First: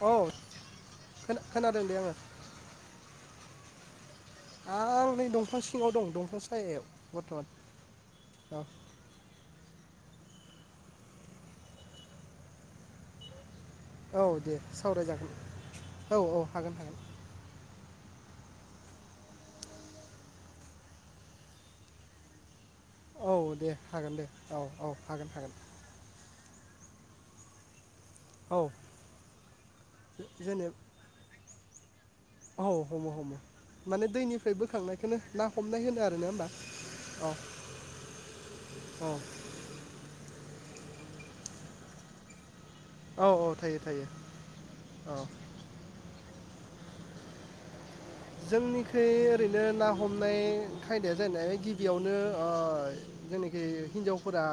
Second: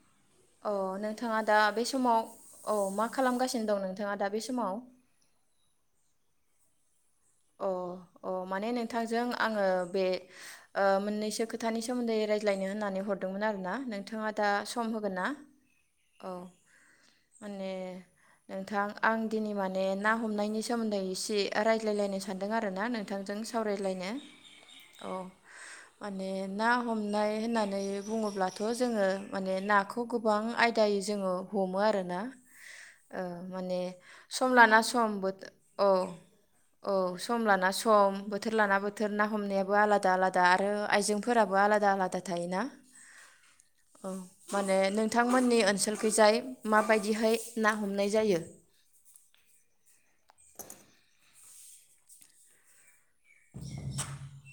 औ अ नोंथाङा खोना- दा बे खोनादों दे आङो समाव औ मा खालामगासिनो दं नोंथ आं नै दंफां सिङाव दं दंफां सिङ सायायाव बर्थमान अ अ औ माने नोंथांजों आङो बे ओ मोननैसो खोथानि सोमोन्दै रायज्लायनो होननानै हरदोंमोन आरो ना नोंथाङा औ दा दे सम होगोन ना सावरायजागोन औ माने नोंथां आं दिनै माने ना हमनायनि सोमोन्दै एसे रायज्लायलायनो स थांदों आरो रोना नोंथांजों औ दे सावरायलायनो हागोन दे औ औ हागोन हागोन माने ना हमनाय होननानै बुङोब्लाथ' औ जोङो माने नाखौ गोबां जेने आयदायै जोङो हमो आरो औ हमो हमो माने सम दैनिफ्राय लाना सम बोखांनायखौनो बोथो ना औ हमनाय होनो आरोना होमबा औ सम लाना सम बोथोर लाना औ बोथोर ना हमनायाबो आलादा आलादा दा आरो आइजेंफोराबो आलादा आलादा थायोना औ औ थायो थायो ओ माने औ नोंथांमोननि ओनसोलखैजाय माबायदिहाय ना हमनाय जायो जोंनिखु ओरैनो ना हमनाय खायदाया जाहैनाय गिबियावनो ओ जेनाखि हिन्जावफोरा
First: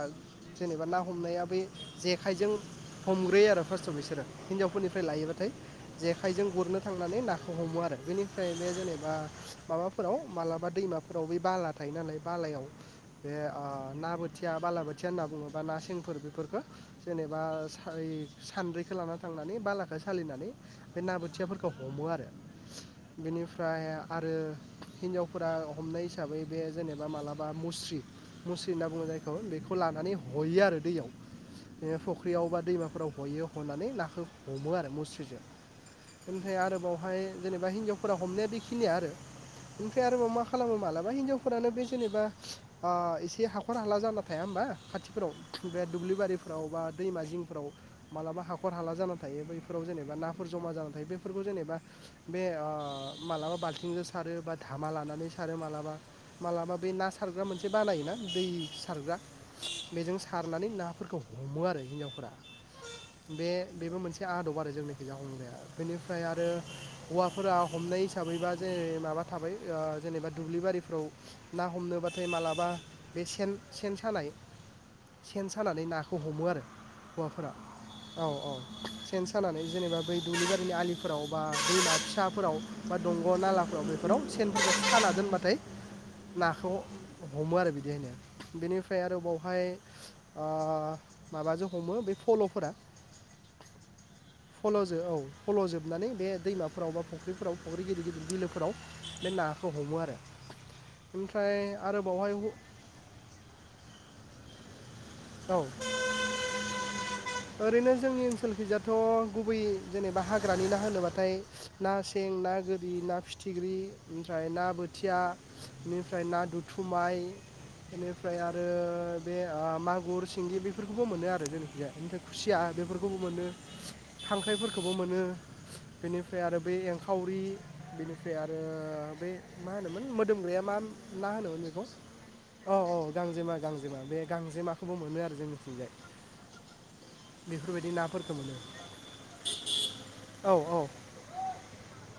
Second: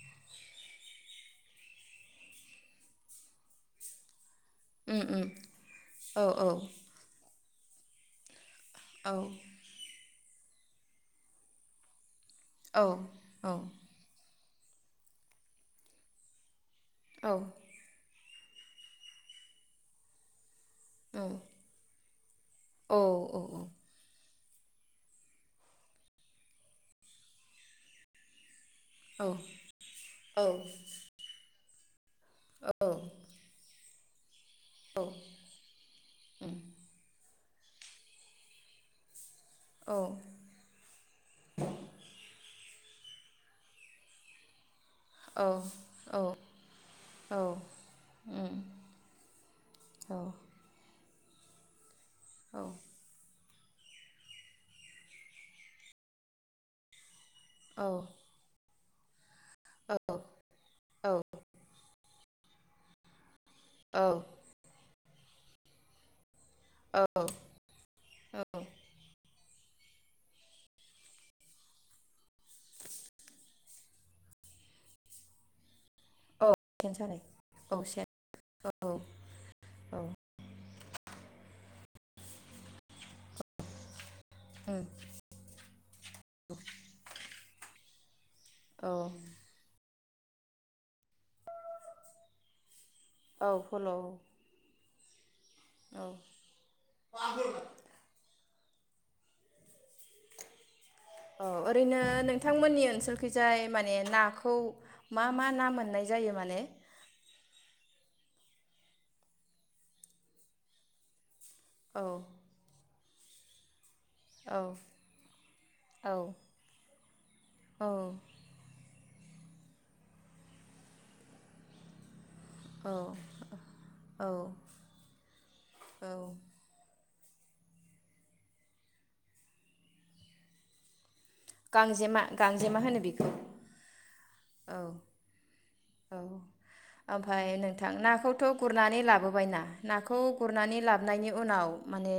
जेनेबा ना हमनाया बै जेखाइजों हमग्रोयो आरो फार्स्टआव बिसोरो। उम हिनजावफोरनिफ्राय उम लायोबाथाय औ जेखाइजों औ गुरनो थांनानै ना हमो आरो बेनि ओमफ्राय बे जेनेबा औ माबा फोराव मालाबा दैमाफोराव बे बाला थायो नालाय बालायाव औ बे ओ ना बो थिया बालाबोथिया ना बुङोबा ना सेंफोर बेफोरफोरखौ औ जेनेबा साय सान्द्रैखौ लाना थांनानै बालाखौ सालिनानै बे ना औ बोथियाफोरखौ हमो आरो। औ औ बेनिफ्राय आरो हिनजावफोरा हमनाय हिसाबै बे जेनेबा मालाबा मुस्रि मुस्रि होनना बुङो औ जायखौ बेखौ लानानै हयो आरो दैयाव। बे फ ख्रियाव बा दैमाफोराव हयो हनानै ना हमो आरो मुस्रिजों। ओमफाय आरो बावहाय बिदिनो बा हिन्जावफोरा हमनाया बेखिनिया आरो। ओमफ्राय आरोबाव मा खालामो मालाबा हिनजावफोरानो बे जेनेबा ओ एसे हाखर हाला जाना थाया होमबा? खाथिफोराव थुबा दुब्लि बारिफोराव बा दैमा जिंफोराव मालाबा हाखर हाला जाना थायो बैफोराव जेनेबा नाफोर जमा जानानै थायो बे फोरखौ जेनेबा बे ओ मालाबा आथिंजों सारो बा धामा लानानै सारो। मालाबा मालाबा बे ना सारग्रा मोनसे बानायोना दै सारग्रा बेजों सारनानै औ नाफोरखौ हमो आरो हिनजावफोरा। बे बेबो औ मोनसे आदब आरो जोंनि। [inaudible] बेनिफ्राय आरो औ हौवाफोरा हमनाय औ हिसाबैबा जे माबा थाबाय ओ जेनेबा दुब्लि बारिफ्राव ना हमनोबाथाय मालाबा बे सेन सेन सानाय। सेन सानानै ना खौ औ हमो आरो सेन सानाय हौवाफोरा। औ औ सेन सानानै औ जेनेबा बै दुब्लिबारिनि आलिफोराव बा फिसाफोराव बा दंग' नालाफ्राव बेफोराव सेनफोरखौ उम साना दोनबाथाय नाखौ हमो आरो बिदि होनो औ बेनिफ्राय आरो बावहाय ओ माबाजों हमो बे फल'फोरा औ फल' फल' जों औ औ फल'जोबनानै बे दैमा फोराव बा फख्रिफोराव, फख्रि गिदिर गदिर बिलोफोर फोराव बे नाखौ हमो आरो। ओमफ्राय अ' आरो ओरैनो बावहाय औ नोंथांमोननि ओनसोलखैजाय माने नाखौ - खौ मा मा ना मोननाय जायो माने ओनसोलखिजाथ' गुबै जेनेबा हाग्रानि ना होनोबाथाय ना औ सें, ना गोद ना फिथिख्रि ओमफ्राय औ ना बोथिया, औ बेनिफ्राय ना दुथुमाय, बेनिफ्राय आरो बे ओ म गुर, सिंगि बेफोरखौबो मोनो आरो जोंनिखिजाय, बेनि थाखाय खुसिया औ बेफोरखौबो मोनो, औ खांख्राइफोरखौबो मोनो, बेनिफ्राय आरो बै खावरि, बेनिफ्राय आरो बे मा होनोमोन मोदोमग्राया मा ना होनोमोन बेखौ, गांजेमा औ गांजेमा औ होनो बेखौ गांजेमा - गांजेमा बे गांजेमा औ औ ओमफफ्राय नोंथां बेफोरबायदि नाफोरखौ नाखौथ' मोनो गुरनानै लाबोबाय ना, नाखौ औ गुरनानै लाबोननि उनाव माने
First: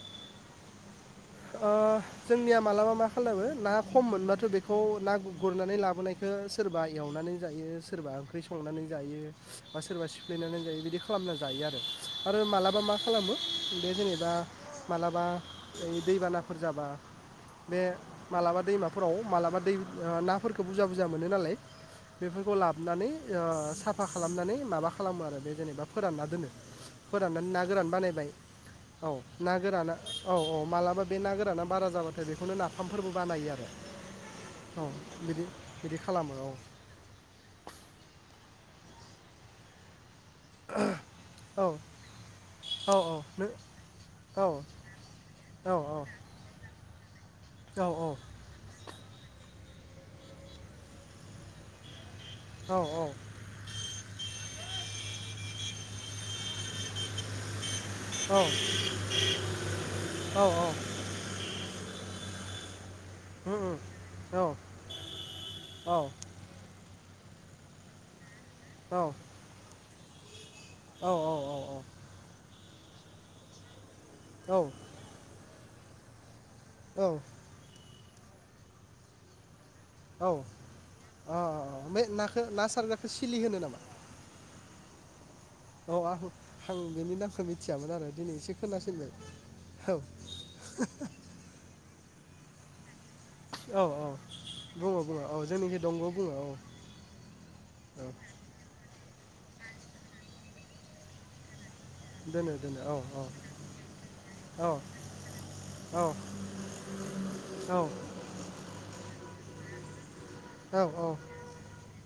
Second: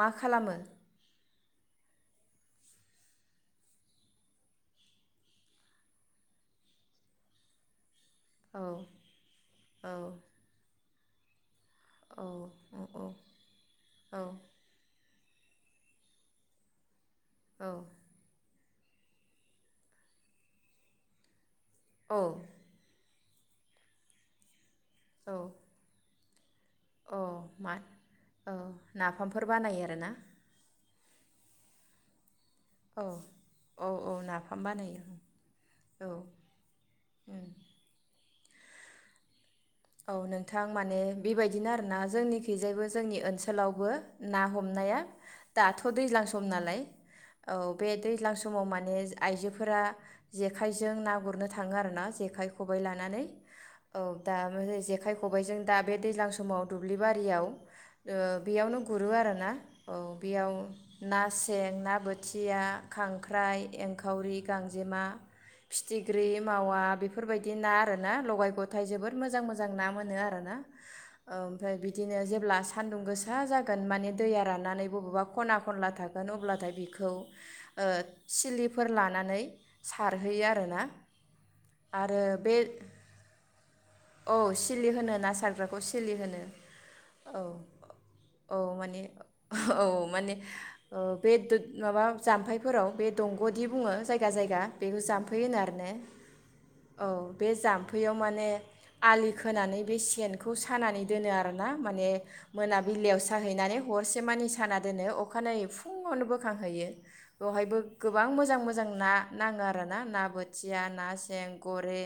मा खालामो? ओ जोंनिया मालाबा मा खालामो, ना खम मोनबाथ' बेखौ ना गुरनानै लाबोनायखौ सोरबा एवनानै जायो। सोरबा ओंख्रि औ संनानै जायो बा सोरबा औ सिफ्लेनानै जायो बिदि खा खालामना जायो आरो। औ आरो औ मालाबा मा खालामो, बे जेनेबा मालाबा [inaudible] दैबानाफोर जाबा, बे औ मालाबा दैमाफोराव मालाबा दै नाफोरखौ बुरजा - बुरजा मोनो नालाय। बेफोरखौ लाबोनानै औ साफा खालामनानै माबा खालामो औ आरो बे जेनेबा फोराननानै दोनो औ फोराननानै ना मा गोरान बानायबाय, औ औ नाफामफोर ना बानायो गोराना आरोना औ औ मालाबा बे ना गोराना बारा जाबाथाय बे बेखौनो औ नाफामफोरबो बानायो आरो औ औ नाफाम औ बानायो बिदि बिदि खालामो औ औ औ नोंथां माने औ बेबायदिनो आरोना जोंनिखैजायबो औ औ जोंनि नो ओनसोलावबो ना औ हमनाया औ दाथ' दैज्लां सम नालाय औ बे दैज्लां समाव माने आइजो फोरा जेखायजों ना गुरनो थाङो आरोना जे जेखाय औ खबाइ औ लानानै औ दा जेखाइ खबाइजों दा बे दैज्लां समाव दुब्लि बारियाव ओ बेयावनो गुरो आरोना औ उम बेयाव ना सें, ना बो सिया खांख्राइ, उम एंखावरि, औ गांजेमा, औ फिथिख्रि मावा बेफोर बेफोरबायदि ना आरोना लगाय गथाय औ जोबोद मोजां मोजां ना मोनो आरो ना ओमफ्राय बिदिनो जेब्ला सान्दुं गोसा जागोन माने दैया राननानै बबेबा खना खना थागोन अब्ला दा औ बेखौ ओह सिलिफोर लानानै औ अ सारहैयो आरोना अ अ ओम आरो नाखौ बे ना सारग्राखौ सिलि होनो नामा? औ सिलि होनो नासार ग्राखौ औ सिलि आं होनो आं बेनि औ नामखौ मिथियामोन आरो दिनै एसे औ माने खोनासिनबाय औ माने ओ बे दं माबा जाम्फैफोराव बे दंग'दि औ बुङो जायगा जायगा बेखौ बुङो बुङो औ जामफै होनो आरो जोंनिखि ने दंग' बुङो औ औ बे औ जामफैयाव माने आलि खोनानै बे सेनखौ सानानै दोनो आरोना माने दोनो दोनो औ मोनाबिलियाव साहैनानै हरसे मानि औ साना दोनो अखानायै औ फुङावनो बोखांहैयो बेवहायबो गोबां मोजां मोजां ना नांङो आरोना औ बोथिया ना औ सें गरे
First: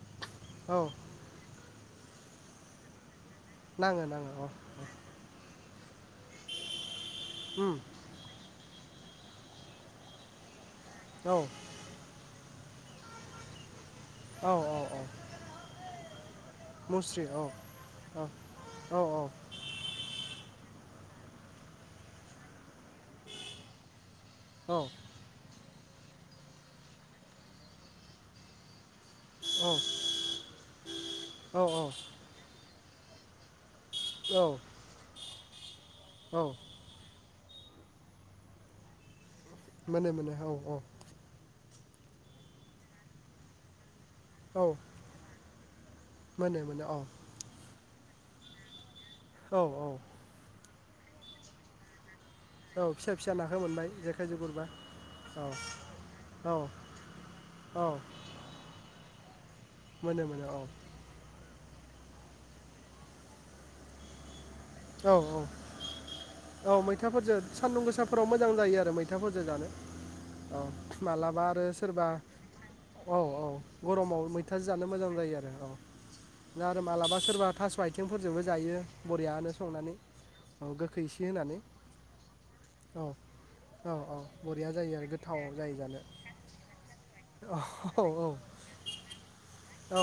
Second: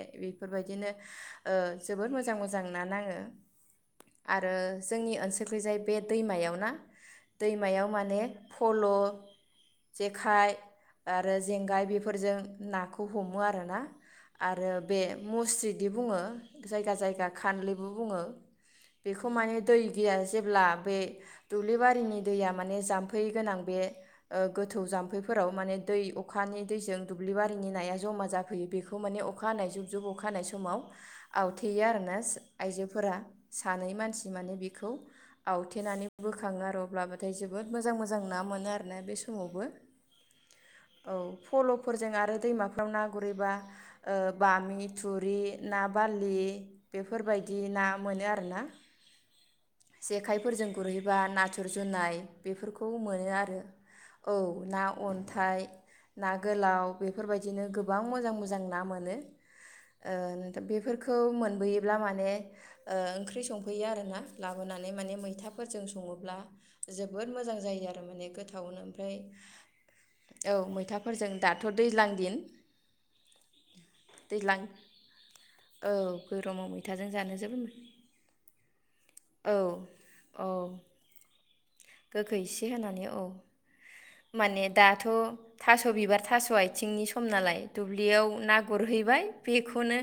औ बेफोरबायदिनो जोबोद मोजां मोजां ना नाङो नाङो नाङो औ आरो जोंनि ओनसोलखै जाय बे दैमायाव ना? उम दैमायाव माने फल', जेखाइ, आरो औ जेंगाय बेफोरजों नाखौ हमो आरोना। औ आरो औ बे औ मुस्रिजिदि बुङो? जायगा मुस्रि जायगा औ खानलिबो बुङो औ औ बेखौ माने दै गैया जेब्ला बे दुब्लि बारिनि दैया माने जाम्फै गोनां बे ओ गोथौ जाम्फैफोराव माने दै अखानि दैजों दुब्लिबारिनि नाया जमा जाफैयो बे खौ माने अखा हानाय जुब जुब अखा हानाय समाव थेयो औ आरोना। आइजोफोरा सानै मानसि माने औ बेखौ आवथेनानै औ बोखाङो आरो अब्लाबो थाय जोबोद मोजां मोजां ना मोनो आरोना बे समावबो मोनो मोनो औ औ फल'फोरजों आरो दैमाफाव ना गुरैबा ओ औ बामि, थुरि ना बारलि मोनो मोनो औ बेफोरबायदि ना मोनो आरोना। औ औ जेखाइफोरजों गुरहैबा नाथुर जुनाय बेफोरखौ फिसा मोनो फिसा नाखौ आरो मोनबाय जेखाइजों औ गुरबा ना औ अन्थाइ, ना औ गोलाव, बेफोरबायदिनो औ गोबां मोजां मोजां ना मोनो। ओ मोनो मोनो दा औ बेफोरखौ मोनबोयो। ब्ला माने ओ ओंख्रि संफैयो आरोना। लाबोनानै औ माने मैथाफोरजों सङोब्ला औ जोबोद मैथाफोरजों मोजां सान्दुं जायो आरो गोसाफोराव माने मोजां जायो गोथावनो आरो ओमफ्राय मैथाफोरजों जानो औ मैथाफोरजों मालाबा आरो दाथ' सोरबा दैज्लां दिन। औ औ गरमाव दैज्लां मैथाजों जानो मोजां जायो आरो औ दा गरमाव आरो मैथाजों मालाबा जानो सोरबा जोबोद थास आइथिंफोरजोंबो जायो बरियानो। औ संनानै औ गोखै एसे होनानै गोखै इसे होनानै औ औ। माने बरिया जायो दाथ आरो गोथाव जायो थास जानो बिबार थास आइथिंनि सम औ नालाय औ दुब्लियाव ना गुरहैबाय बेखौनो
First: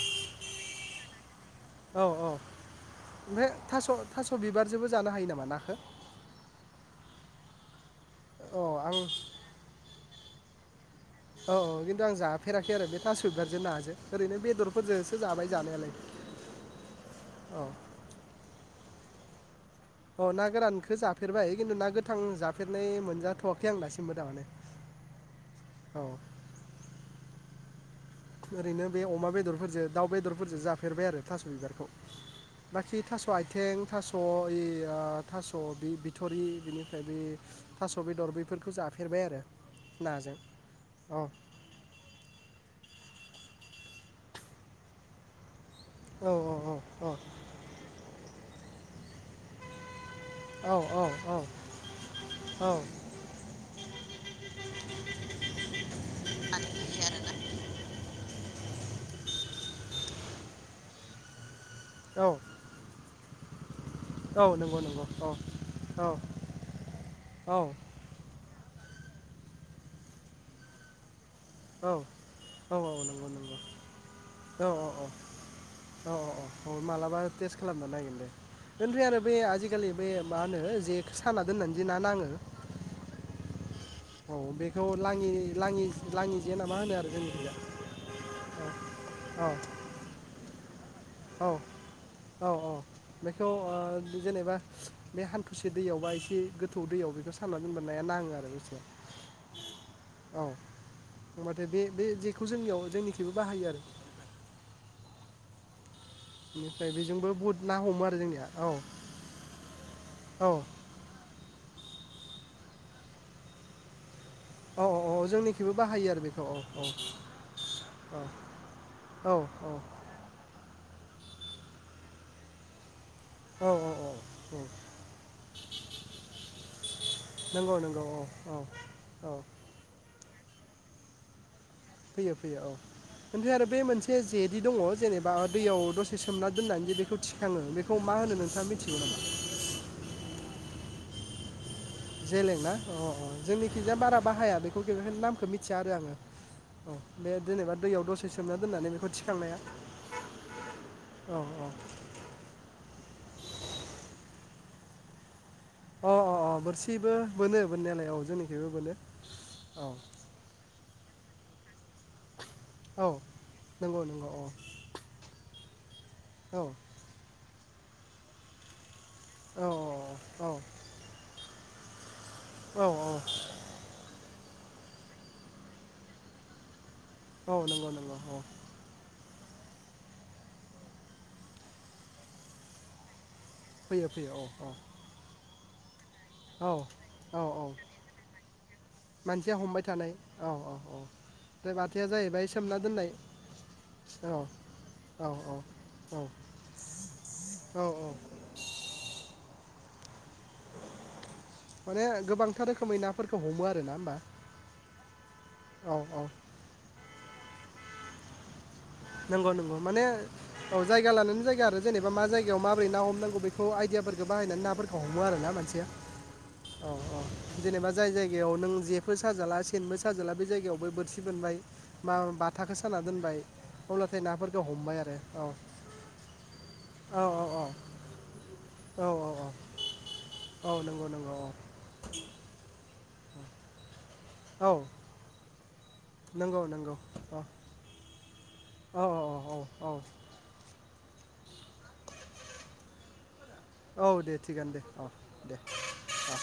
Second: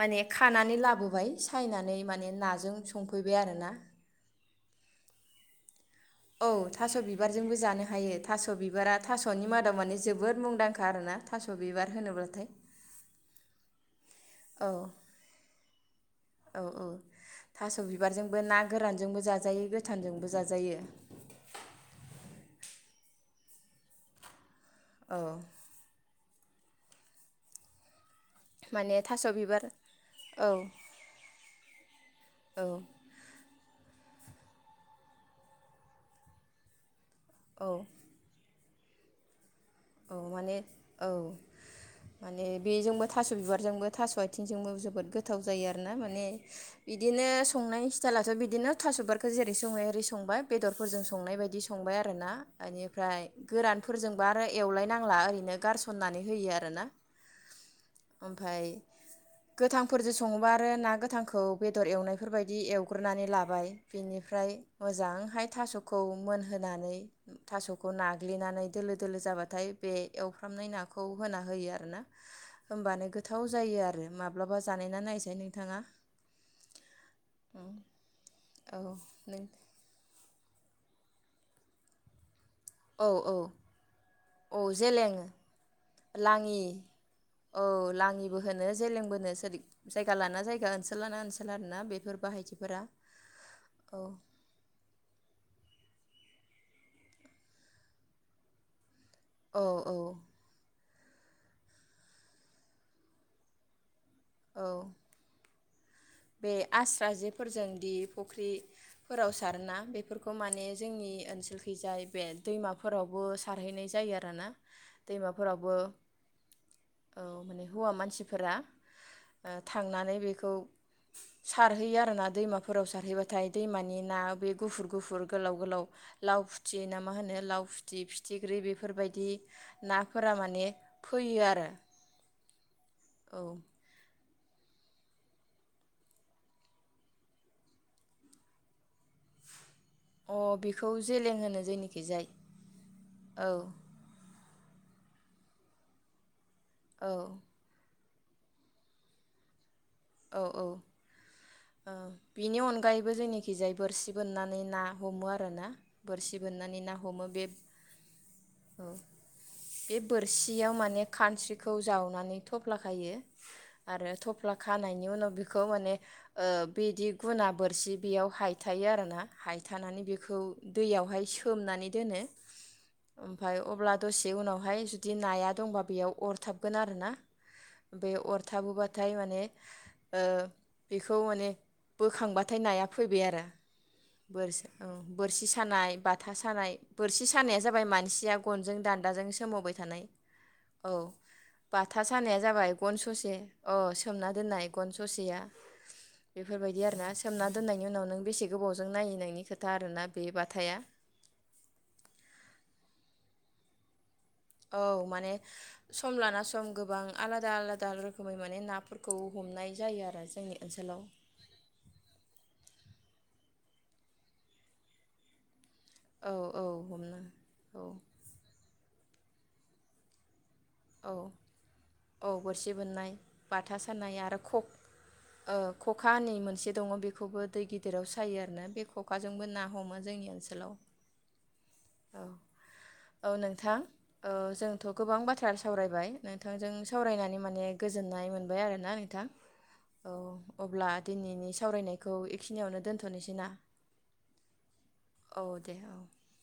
माने खानानै लाब नुबाय सा सायनानै औ माने नाजों संफैबाय आरोना जोबो जानो हायो नामा नाखो औ थास बिबारजोंबो जानो हायो थास औ आं बिबारा थासनि मादाव मानि जोब जोबोद मुंदां औ औ खिन्थु आं जाफेराखै आरो बे थास बिबार ना जों ओरैनो औ बेदरफोरजोंसो जाबाय जानायालाय औ औ औ जोंबो जा जायो अ ना गोरानखो जाफेरबाय खिन्थु ना गोथां जाफेरनाय मोनजाथ सें नास्रि मोजांङानो औ ओरैनो माने बे थास' अमा बिबार बेदरफोरजों दाउ औ बेदरफोरजों जाफेरबाय आरो थास बिबारखौ औ बाखि थास आथिें थास अ यि आ थास बे बिथ'रि बिनि फ्राय बे औ थास बेदर बेफोरखौ जाफेरबाय आरो औ नाजों माने औ माने बेजोंबो थास बिबारजोंबो थास आथिंजोंबो जोबोद गोथाव जायो आरो आरोना माने औ औ औ बिदिनो संनाय स्टाइलाथ बिदिनो थासबारखो जेरै संङो एरै संबाय औ बेदरफोरजों संनाय बायदि संबाय आरोना औ बेनिफ्राय गोरानफोरजोंबो आरो एवलायनांला ओरैनो गारसननानै होयो आरोना ओमफाय गोथांफोरजों सङोबा आरो ना गोथांखौ बेदर औ एवनायफोरबायायदि एवग्रोनानै ला बाय बिनिफ्राय औ नंगौ नंगौ औ मोजांहाय थास'खौ औ मोनहोनानै औ थास'खौ नाग्लिनानै दोलो-दोलो जाबा नाथाय बे एवफ्रामनाय नाखौ होयो औ आरोना औ औ होमबानो गोथाव नंगौ-नंगौ जायो आरो माब्लाबा औ औ जानायना औ नायसाय नोंथाङा औ औ औ मालाबा टेस्ट खालामना नायगोन दे औ ओमफ्राय आरो बै नों आजिखालि बे मा नो जे साना दोननानै जेना नाङो औ औ औ बेखौ जेलें लाङि लाङि जे लाङि ना मा होनो आरो जोंनिखैजा औ लाङिबो होनो जेलें बो होनो औ सोर जायगा लाना जायगा जस औ औ औ बेखौ औ ओ जेनेबा बे हान्थुसे बे दैयावबा एसे गोथौ दैयाव बेखौ सानना दोनब नाया नाङो आरो दसे औ औ होमबाथाय बे बे जेखौ जोंनियाव जोंनिख्रुइबो बाहायो आरो औ बे बेनिफ्राय आस्रा बेजोंबो बुहुद जेफोरजों ना दि हमो आरो जोंनिया औ फुख्रिफोराव सारोना बेफोरखौ औ माने जोंनि ओनसोलखैजाय बे दैमाफोरावबो सारहैनाय जायो आरो। दाना औ औ जोंनिखैबो दैमाफोरावबो बाहायो आरो बेखौ औ औ ओ माने हौवा मानसिफोरा थांनानै बेखौ सारहैयो आरोना दैमाफोराव सारहैबा थाय औ औ दैमानि ना बे औ औ गुफुर गुफुर गोलाव गोलाव लाव फुथि ना मा होनो लाव नंगौ नंगौ फुथि औ औ फिथिख्रि औ बेफोरबायदि ना फोरा माने फैयो आरो फैयो फैयो औ औ ओमफ्राय आरो बे मोनसे जेदि दङ जेनेबा दैयाव दसे सोमना दोननानै जे बेखौ थिखाङो बेखौ मा होनो नोंथाङा मिथिगौ नामा? अ बेखौ जेलें होनो जोंनिखै। जेलेंना अ अ जोंनिथिंजाय बारा बाहाया बेखौ जेलेंना नामखौ मिथिया आरो आङो औ बे जेनेबा दैयाव दसे सोमना दोननानै बेखौ थिखांनाया औ औ औ बिनि अनगायैबो जोंनिखिजाय बोरसि बोनना नै ना हमो आरो। ना औ अ अ बोरसि अ बोननानै ना बोरसिबो हमो बे बोनो बोननायालाय औ जोंनिखैबो औ बोनो औ बे बोरसियाव माने खानस्रिखौ जावनानै थफ्ला औ खायो नंगौ आरो नंगौ औ थफ्ला बिनि उनाव बिखौ माने ओ औ बिदि गुना बोरसि बेयाव हाय थायो आरो ना। औ हायथानानै बेखौ औ दैयावहाय सोमनानै दोनो औ ओमफफ्राय अब्ला दसे उनाव फाय जुदि नाया दंबा बेयाव अरथाबगोन आरो ना। औ नंगौ बे नंगौ औ अरथाबोबाथाय माने ओ बेखौ माने बोखांबाथाय नाया फैबाय आरो। बोरसि औ बोरसि [unintelligible] बाथा सानाय बोरसि औ औ सानाया औ जाबाय मानसिया गनजों दान्दाजों सोमावबाय थानाय औ ओमफ्राय बाथा बाथाया सानाया जाहैबाय जाबाय सोमना गन दोननाय ससे औ औ सोमनानै दोननाय गन ससेया औ बेफोरबायदि आर ना सोमना दोननायनि उनाव औ नों बेसे गोबावजों नायो नोंनि खोथा आरोना। बे बाथाया माने गोबांथार रोखोमै ना फोरखौ हमो आर ना होमबा औ माने औ सम औ लाना सम गोबां आलादा आलादा रोखोमै माने नाप नंगौ नंगौ माने औ जायगा लानानै जायगा आरो जेनेबा मा जायगायाव मा बोरै ना हमनांगौ बेखौ आइदियाफोरखौ बाहायनानै नाफोरखौ हमो आर ना मानसिया औ औ औ हमनो जेनेबा जाय औ जायगायाव नों जे बो साजाला सेनबो साजाला बे जायग सियगायावबो बोरथि औ बोनबाय मा औ बोरसि बाथाखौ साना बोननाय दोनबाय बाथा सानाय अब्लाथाय आरो नाफोरखौ खब हमबाय आरो औ ओ खखा होन्नाय मोनसे दङ औ औ बेखौबो दै गिदिराव सायो आरोना बे औ खखाजोंबो ना औ हमो जोंनि ओनसोलाव औ नंगौ नंगौ औ औ औ नोंथां ओ औ जोंथ' गोबां बाथ्रा सावरायबाय नंगौ नोंथांजों नंगौ सावरायनानै औ माने गोजोननाय मोनबाय आरोना औ नोंथां औ औ अब्ला दिनैनि सावरायनायखौ एखिनियावनो दोनथ'नोसै ना औ दे थिगानो दे औ दे औ